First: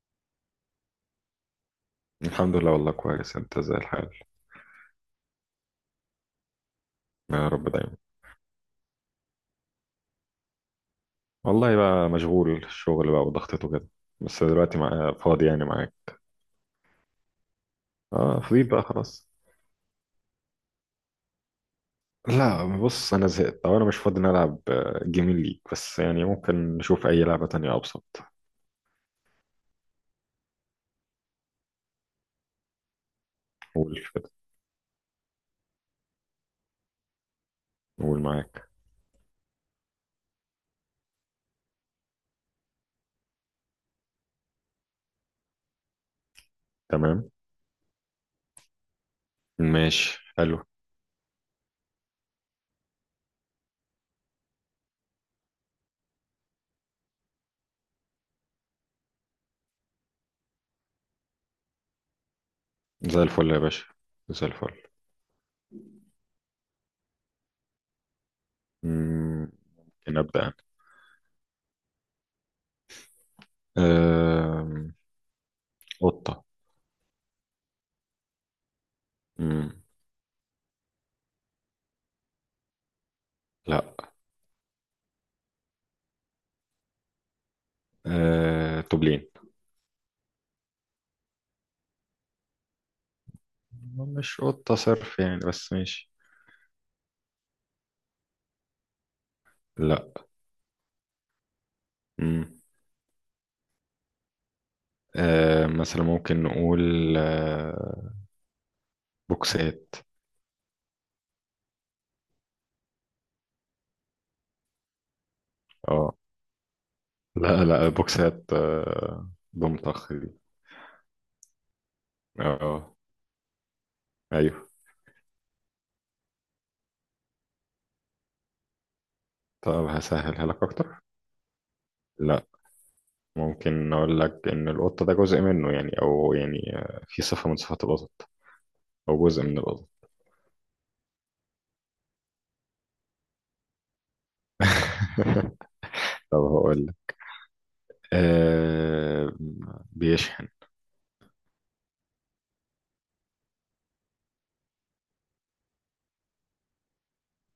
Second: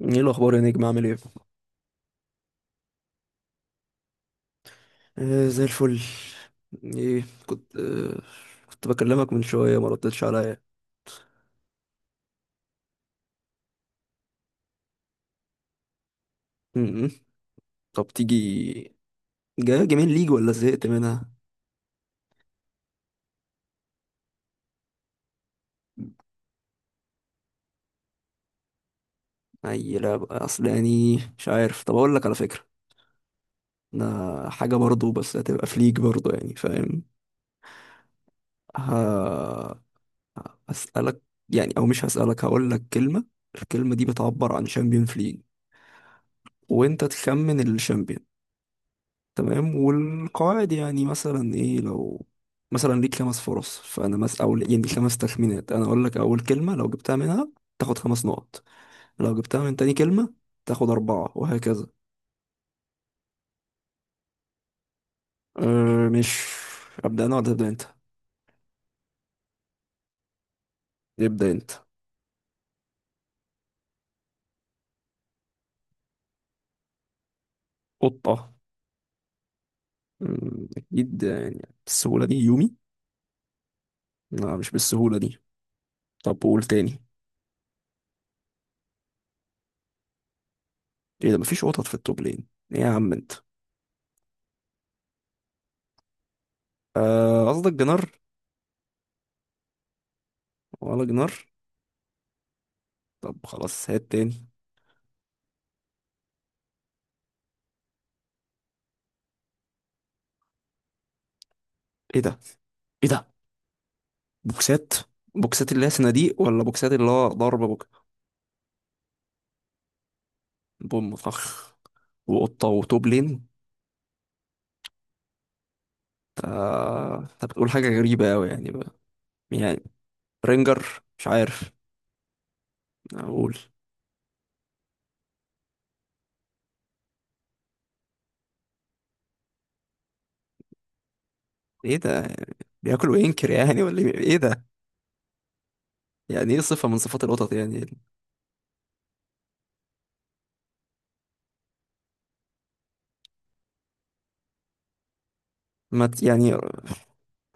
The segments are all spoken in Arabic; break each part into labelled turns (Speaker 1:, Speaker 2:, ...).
Speaker 1: ايه الاخبار يا نجم، عامل ايه؟
Speaker 2: الحمد لله، والله كويس. انت زي الحال؟
Speaker 1: آه، زي الفل. ايه،
Speaker 2: يا رب
Speaker 1: كنت
Speaker 2: دايما.
Speaker 1: آه كنت بكلمك من شويه ما ردتش عليا.
Speaker 2: والله بقى مشغول، الشغل بقى وضغطته كده. بس دلوقتي فاضي يعني معاك.
Speaker 1: م- م. طب
Speaker 2: اه، فضيت بقى
Speaker 1: تيجي؟
Speaker 2: خلاص.
Speaker 1: جاي جيمين ليج ولا زهقت منها؟
Speaker 2: لا بص، انا زهقت او انا مش فاضي نلعب، جيمين ليك، بس يعني ممكن نشوف اي لعبة تانية ابسط.
Speaker 1: اي لعبه، اصل يعني مش عارف. طب اقول لك على فكره،
Speaker 2: قول
Speaker 1: ده
Speaker 2: كده.
Speaker 1: حاجه برضو، بس هتبقى في ليج برضو، يعني فاهم؟
Speaker 2: قول معاك.
Speaker 1: ه... هسألك، يعني، او مش هسألك، هقول لك كلمه. الكلمه دي بتعبر عن شامبيون في ليج، وانت
Speaker 2: تمام.
Speaker 1: تخمن الشامبيون. تمام.
Speaker 2: ماشي حلو.
Speaker 1: والقواعد يعني، مثلا ايه، لو مثلا ليك خمس فرص، فانا مس او يعني ليك خمس تخمينات. انا اقول لك اول كلمه، لو جبتها منها تاخد خمس نقط، لو جبتها من تاني كلمه تاخد اربعه، وهكذا.
Speaker 2: زي الفل يا باشا، زي الفل.
Speaker 1: أه مش ابدا انا ولا تبدا انت؟
Speaker 2: مم، ممكن ابدا انا.
Speaker 1: ابدا انت.
Speaker 2: آم، قطة.
Speaker 1: قطه؟
Speaker 2: مم.
Speaker 1: اكيد يعني، بالسهوله دي يومي؟
Speaker 2: لا.
Speaker 1: لا، مش بالسهوله دي. طب قول تاني.
Speaker 2: توبلين.
Speaker 1: ايه ده؟ مفيش قطط في التوب لين. ايه يا عم انت؟
Speaker 2: مش قطة صرف يعني، بس ماشي.
Speaker 1: آه، قصدك جنار؟
Speaker 2: لا.
Speaker 1: ولا جنار.
Speaker 2: مم.
Speaker 1: طب خلاص، هات تاني.
Speaker 2: مثلا ممكن نقول، آه بوكسات.
Speaker 1: ايه ده؟ ايه ده بوكسات؟ بوكسات اللي هي
Speaker 2: اه.
Speaker 1: صناديق ولا بوكسات اللي هو ضرب
Speaker 2: لا لا،
Speaker 1: بوك؟
Speaker 2: بوكسات. ضمطخ دي.
Speaker 1: بوم فخ، وقطة،
Speaker 2: اه.
Speaker 1: وتوب لين.
Speaker 2: ايوه.
Speaker 1: ف- انت بتقول حاجة غريبة أوي يعني بقى. يعني،
Speaker 2: طب هسهلها لك
Speaker 1: رينجر،
Speaker 2: اكتر.
Speaker 1: مش عارف
Speaker 2: لا،
Speaker 1: أقول.
Speaker 2: ممكن اقول لك ان القطه ده جزء منه يعني، او في صفه من صفات القطط، او جزء من القطط.
Speaker 1: إيه ده؟ بياكل وينكر يعني؟ ولا إيه؟ إيه ده؟
Speaker 2: طب
Speaker 1: يعني إيه
Speaker 2: هقول
Speaker 1: صفة من
Speaker 2: لك،
Speaker 1: صفات القطط يعني؟
Speaker 2: آه بيشحن.
Speaker 1: ما ت- يعني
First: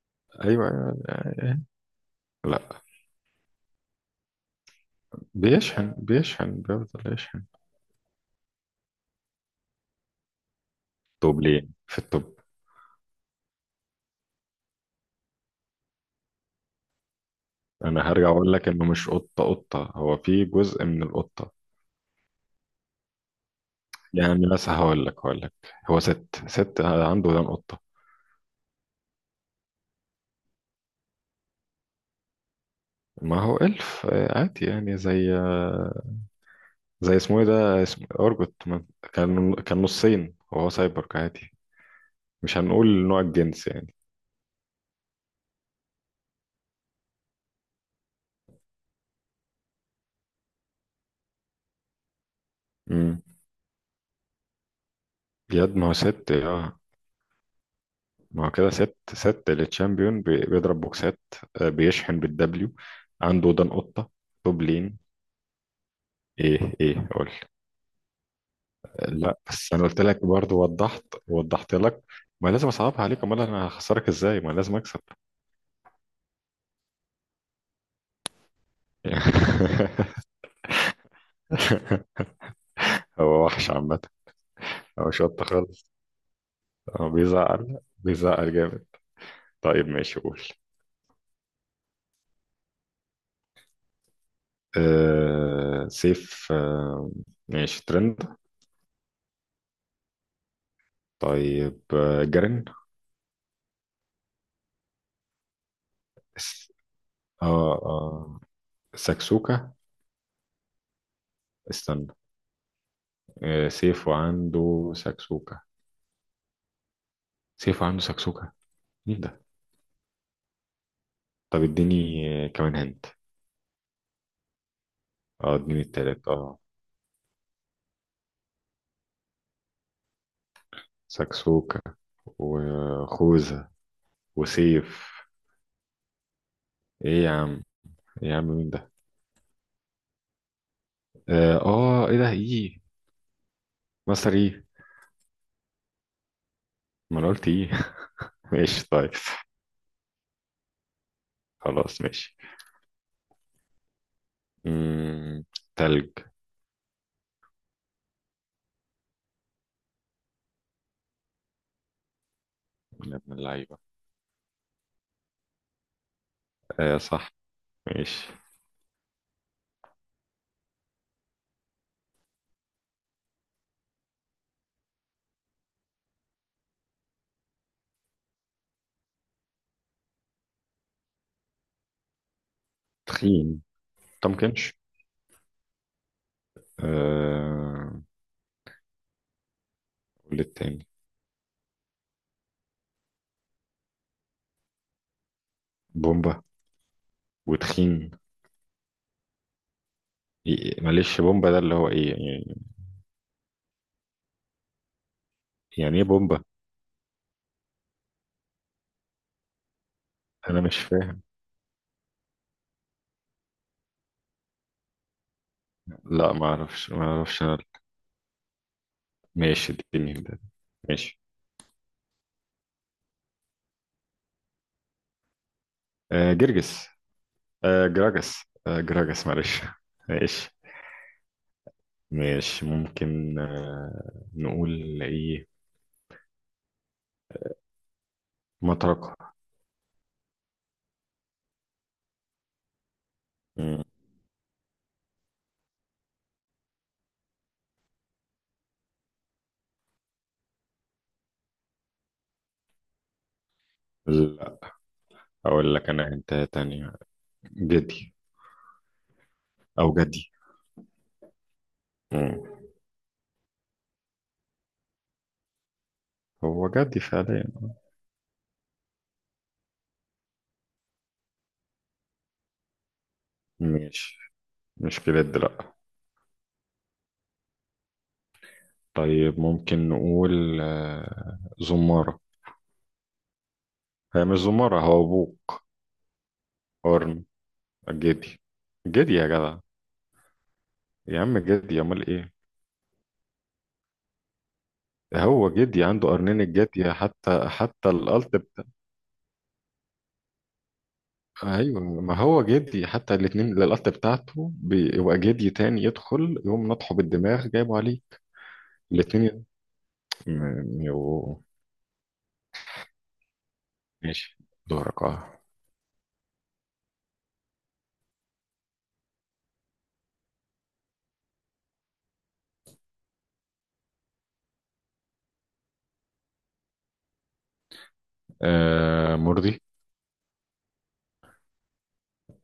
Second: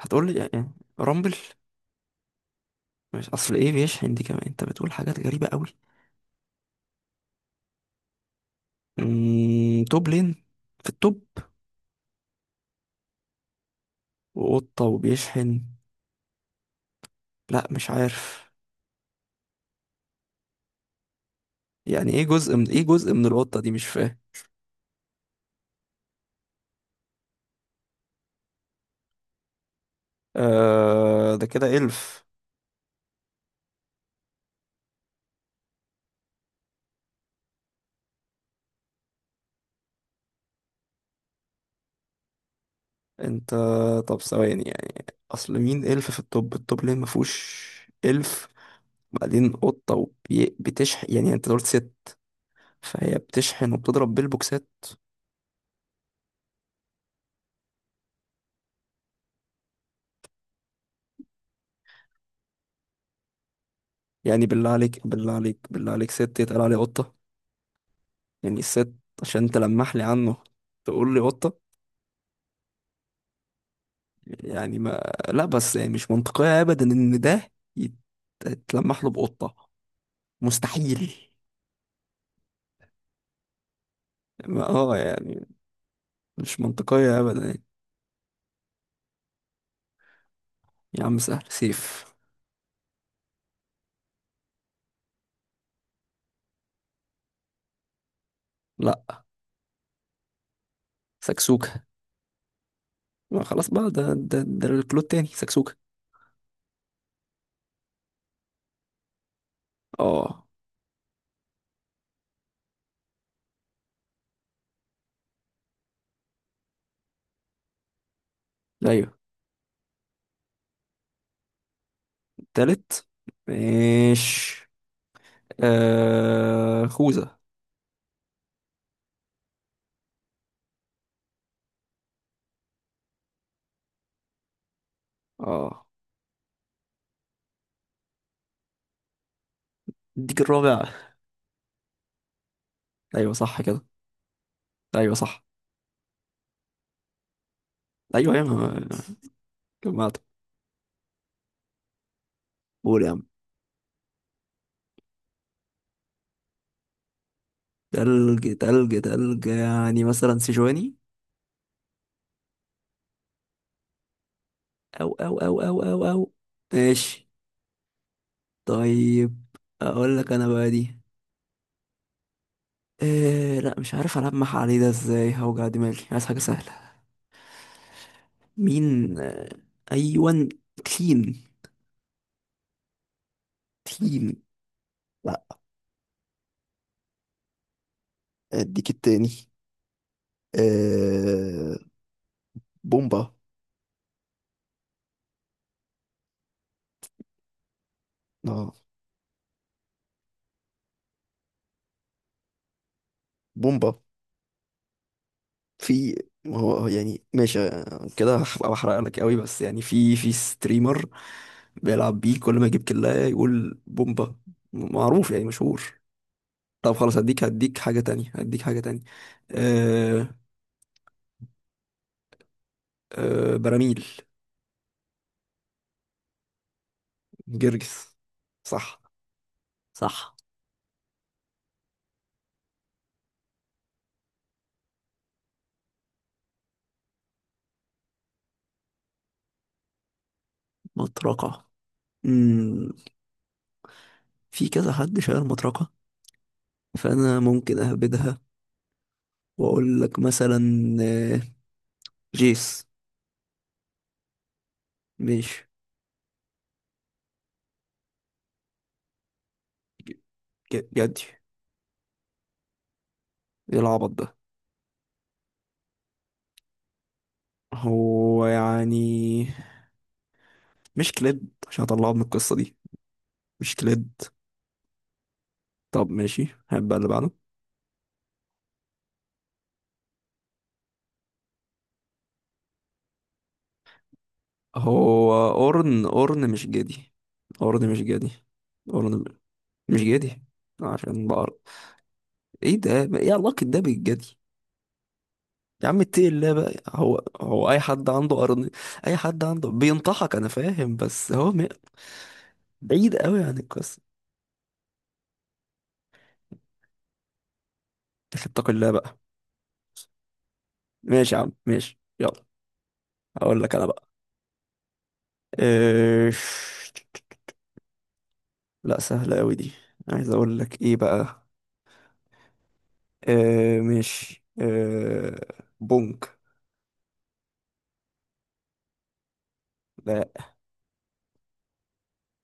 Speaker 1: هتقول لي
Speaker 2: ايوه
Speaker 1: يعني؟
Speaker 2: أيوة،
Speaker 1: رامبل؟
Speaker 2: آه، آه. لا،
Speaker 1: مش، أصل إيه بيشحن دي كمان، أنت بتقول حاجات غريبة أوي.
Speaker 2: بيشحن بيفضل يشحن.
Speaker 1: توب لين في التوب،
Speaker 2: طوب ليه في الطب.
Speaker 1: وقطة وبيشحن؟ لا، مش
Speaker 2: انا هرجع
Speaker 1: عارف.
Speaker 2: اقول لك انه مش قطه، هو في جزء من القطه.
Speaker 1: يعني ايه جزء من ايه، جزء من القطة دي؟ مش فاهم.
Speaker 2: يعني مثلا هقول لك، هو ست عنده ودان قطه.
Speaker 1: آه، ده كده إلف.
Speaker 2: ما هو الف، عادي يعني، زي، زي اسمه ايه ده، اسم ارجوت كان نصين وهو سايبورغ عادي، مش هنقول نوع
Speaker 1: انت،
Speaker 2: الجنس يعني.
Speaker 1: طب، ثواني يعني. اصل مين إلف في الطب؟ ليه ما فيهوش إلف؟ بعدين قطة وبتشحن، يعني انت قلت ست، فهي
Speaker 2: امم
Speaker 1: بتشحن وبتضرب بالبوكسات؟
Speaker 2: يد، ما هو ست اه ما هو كده ست، التشامبيون بيضرب بوكسات. بيشحن بالدبليو، عنده ودان قطه.
Speaker 1: يعني
Speaker 2: طوب
Speaker 1: بالله
Speaker 2: لين.
Speaker 1: عليك، بالله عليك، بالله عليك، ست يتقال
Speaker 2: ايه
Speaker 1: عليه
Speaker 2: ايه
Speaker 1: قطة؟
Speaker 2: قول.
Speaker 1: يعني الست،
Speaker 2: لا
Speaker 1: عشان
Speaker 2: بس، انا
Speaker 1: تلمح
Speaker 2: قلت
Speaker 1: لي
Speaker 2: لك
Speaker 1: عنه
Speaker 2: برضه، وضحت
Speaker 1: تقول لي قطة؟
Speaker 2: وضحت لك. ما لازم اصعبها عليك، امال انا هخسرك ازاي؟ ما لازم
Speaker 1: يعني
Speaker 2: اكسب.
Speaker 1: ما لا، بس يعني مش منطقية ابدا ان ده يتلمح له بقطة. مستحيل.
Speaker 2: هو وحش عامه، هو شط
Speaker 1: يعني
Speaker 2: خالص،
Speaker 1: مش
Speaker 2: هو
Speaker 1: منطقية أبدا يعني.
Speaker 2: بيزعل بيزعل جامد. طيب ماشي، قول.
Speaker 1: يا عم سهل، سيف.
Speaker 2: سيف. ماشي، ترند.
Speaker 1: لا.
Speaker 2: طيب،
Speaker 1: سكسوكة.
Speaker 2: جرين.
Speaker 1: ما خلاص بقى، ده الكلود تاني، سكسوكة.
Speaker 2: اس- اه اه، ساكسوكا.
Speaker 1: اه.
Speaker 2: استنى. سيف وعنده ساكسوكا، سيف وعنده ساكسوكا.
Speaker 1: أيوه.
Speaker 2: مين ده؟ طب اديني، كمان
Speaker 1: تالت.
Speaker 2: هنت.
Speaker 1: ماشي.
Speaker 2: اه، اديني التالت اه
Speaker 1: خوذة.
Speaker 2: سكسوكة وخوذة وسيف.
Speaker 1: اه.
Speaker 2: ايه يا عم؟ إيه يا عم، مين ده؟
Speaker 1: اديك الرابع.
Speaker 2: ايه ده، ايه؟
Speaker 1: أيوه صح كده.
Speaker 2: مصر ايه؟
Speaker 1: أيوه صح.
Speaker 2: ما انا قلت ايه.
Speaker 1: أيوه،
Speaker 2: ماشي
Speaker 1: أيوه.
Speaker 2: طيب.
Speaker 1: جمعت.
Speaker 2: خلاص ماشي.
Speaker 1: قول يا عم.
Speaker 2: مم. تلج.
Speaker 1: تلج، تلج، تلج، يعني مثلا سيجواني.
Speaker 2: يا ابن اللعيبة.
Speaker 1: أو، أو، أو، أو، أو، أو. ماشي.
Speaker 2: صح، ماشي.
Speaker 1: طيب، أقول لك أنا بقى دي، إيه؟ لا، مش عارف ألمح عليه ده ازاي، هوجع دماغي، عايز حاجة سهلة. مين؟ أيوان. تين.
Speaker 2: تخين،
Speaker 1: تين.
Speaker 2: متمكنش.
Speaker 1: لا.
Speaker 2: آه
Speaker 1: اديك التاني.
Speaker 2: والتاني؟
Speaker 1: آه بومبا.
Speaker 2: بومبا وتخين.
Speaker 1: اه،
Speaker 2: معلش، بومبا ده اللي هو ايه يعني؟
Speaker 1: بومبا.
Speaker 2: يعني ايه
Speaker 1: في
Speaker 2: بومبا؟
Speaker 1: ما هو يعني ماشي، كده هبقى بحرق لك قوي، بس يعني في
Speaker 2: انا مش
Speaker 1: ستريمر
Speaker 2: فاهم.
Speaker 1: بيلعب بيه، كل ما يجيب كلاية يقول بومبا، معروف يعني، مشهور.
Speaker 2: لا، ما اعرفش
Speaker 1: طب
Speaker 2: ما
Speaker 1: خلاص،
Speaker 2: اعرفش
Speaker 1: هديك
Speaker 2: انا.
Speaker 1: هديك حاجة تانية، هديك حاجة تانية.
Speaker 2: ماشي اديني
Speaker 1: آه.
Speaker 2: ده. ماشي.
Speaker 1: براميل.
Speaker 2: جرجس.
Speaker 1: جرجس.
Speaker 2: جراجس
Speaker 1: صح.
Speaker 2: جراجس معلش.
Speaker 1: صح.
Speaker 2: ماشي. ماشي ممكن نقول ايه؟ مطرقة.
Speaker 1: مطرقة. مم.
Speaker 2: مم.
Speaker 1: في كذا حد شايل مطرقة، فأنا ممكن أهبدها وأقول لك مثلا، آه، جيس.
Speaker 2: لا،
Speaker 1: مش.
Speaker 2: اقول لك انا انت تانية. جدي، او
Speaker 1: ج-
Speaker 2: جدي.
Speaker 1: جدي؟
Speaker 2: مم.
Speaker 1: ايه العبط ده؟
Speaker 2: هو جدي فعليا.
Speaker 1: هو يعني مش كليد عشان اطلعه من القصة دي؟ مش
Speaker 2: ماشي.
Speaker 1: كليد.
Speaker 2: مش بجد، لا.
Speaker 1: طب ماشي، هبقى اللي بعده.
Speaker 2: طيب ممكن نقول زمارة. هي مش زمارة، هو
Speaker 1: هو
Speaker 2: ابوك
Speaker 1: اورن، مش جدي.
Speaker 2: قرن.
Speaker 1: اورن مش جدي.
Speaker 2: جدي. جدي
Speaker 1: اورن م-
Speaker 2: يا جدع.
Speaker 1: مش جدي
Speaker 2: يا
Speaker 1: عشان
Speaker 2: عم
Speaker 1: بقر.
Speaker 2: جدي، امال ايه؟
Speaker 1: ايه ده؟ ما ايه علاقة ده بالجدي؟
Speaker 2: هو جدي
Speaker 1: يا عم
Speaker 2: عنده
Speaker 1: اتقي
Speaker 2: قرنين،
Speaker 1: الله بقى،
Speaker 2: الجدي،
Speaker 1: هو
Speaker 2: حتى
Speaker 1: هو اي
Speaker 2: حتى
Speaker 1: حد
Speaker 2: القلط.
Speaker 1: عنده قرن، اي حد عنده بينطحك؟ انا فاهم، بس هو
Speaker 2: ايوه، ما هو جدي، حتى
Speaker 1: بعيد قوي
Speaker 2: الاتنين
Speaker 1: عن
Speaker 2: للقط
Speaker 1: القصه.
Speaker 2: بتاعته بيبقى جدي تاني يدخل يقوم نطحه بالدماغ جايبه عليه.
Speaker 1: اتق الله بقى.
Speaker 2: الاتنين
Speaker 1: ماشي
Speaker 2: يبقوا.
Speaker 1: يا عم، ماشي، يلا هقول لك انا بقى.
Speaker 2: ماشي، دورك اه
Speaker 1: اه... لا، سهله قوي دي. عايز اقول لك ايه بقى؟ اه... ماشي، بونك.
Speaker 2: مرضي.
Speaker 1: لا.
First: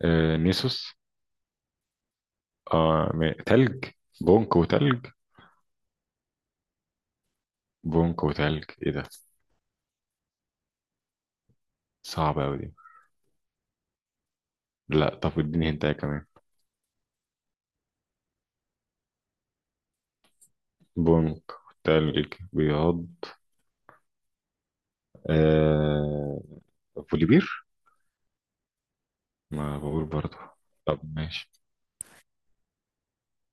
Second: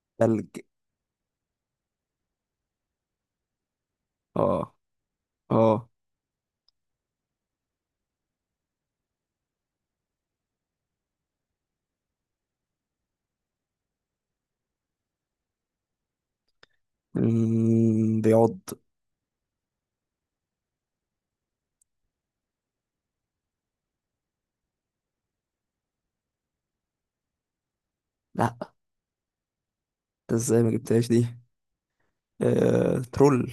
Speaker 1: ثلج.
Speaker 2: نيسوس. تلج. بونك
Speaker 1: اه.
Speaker 2: وتلج.
Speaker 1: اه.
Speaker 2: بونك وتلج، ايه ده؟ صعبة اوي دي. لا، طب اديني هنتايه كمان.
Speaker 1: بيعض.
Speaker 2: بونك، تلج، بياض. آه بوليبير.
Speaker 1: لا.
Speaker 2: ما بقول
Speaker 1: ده
Speaker 2: برضه.
Speaker 1: ازاي ما
Speaker 2: طب
Speaker 1: جبتهاش دي؟
Speaker 2: ماشي.
Speaker 1: اه... ترول.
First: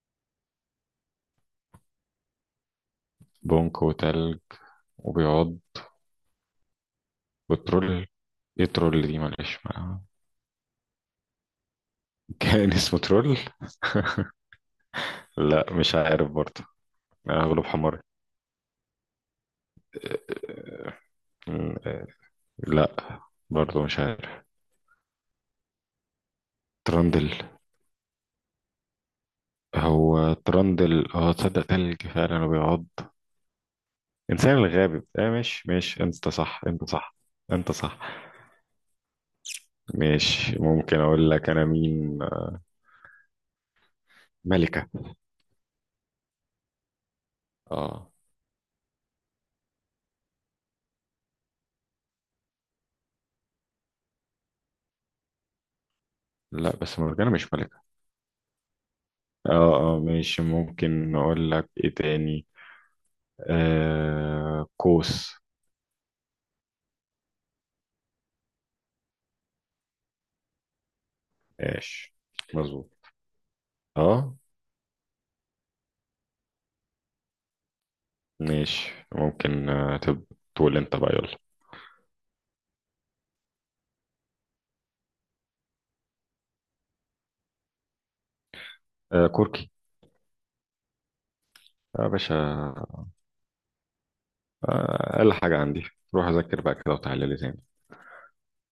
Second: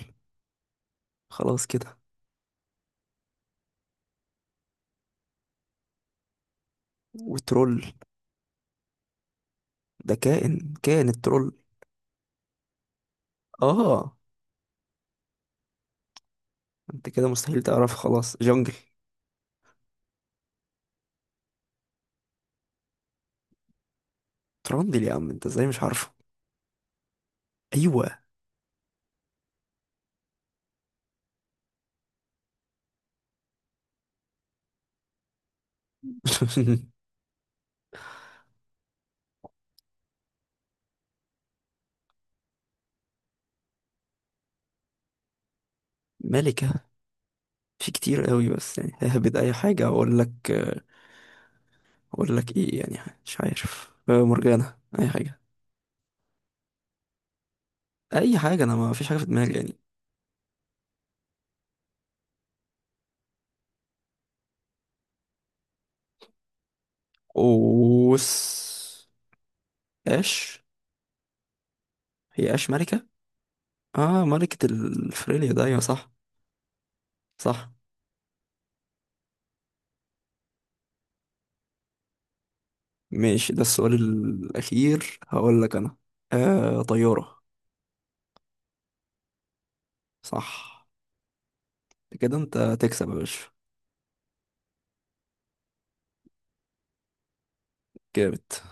Speaker 1: خلاص كده.
Speaker 2: بونك وتلج وبياض.
Speaker 1: وترول.
Speaker 2: بترول. ايه ترول دي؟ معلش.
Speaker 1: ده كائن، الترول.
Speaker 2: كان اسمه ترول.
Speaker 1: اه.
Speaker 2: لا مش عارف برضه.
Speaker 1: انت كده
Speaker 2: انا
Speaker 1: مستحيل
Speaker 2: غلوب
Speaker 1: تعرف،
Speaker 2: حمار.
Speaker 1: خلاص، جونجل.
Speaker 2: م- لا، برضه مش عارف.
Speaker 1: تراندل، يا عم انت ازاي مش عارفه؟
Speaker 2: ترندل.
Speaker 1: ايوه.
Speaker 2: هو ترندل، تصدق تلج فعلا وبيعض. انسان الغابي، مش انت صح، انت صح، انت صح. مش ممكن اقول لك انا مين. ملكة.
Speaker 1: ملكة. في
Speaker 2: اه.
Speaker 1: كتير قوي، بس يعني ههبد اي حاجة اقول لك. اقول لك ايه يعني؟ مش عارف، مرجانة، اي حاجة.
Speaker 2: لا بس مرجانة مش ملكة.
Speaker 1: اي حاجة، انا ما فيش حاجة في دماغي يعني.
Speaker 2: اه اه، مش ممكن اقول لك ايه تاني. كوس.
Speaker 1: اوس. اش.
Speaker 2: ماشي،
Speaker 1: هي اش
Speaker 2: مظبوط.
Speaker 1: ملكة؟ اه،
Speaker 2: اه.
Speaker 1: ملكة الفريليا ده، ايوه صح. صح.
Speaker 2: ماشي ممكن تقول انت بقى يلا.
Speaker 1: ماشي. ده السؤال الاخير، هقول لك انا. طيارة.
Speaker 2: كركي
Speaker 1: صح
Speaker 2: يا باشا.
Speaker 1: كده. انت تكسب يا باشا.
Speaker 2: اقل حاجة عندي. روح اذاكر بقى كده وتعالى لي تاني.
Speaker 1: جامد.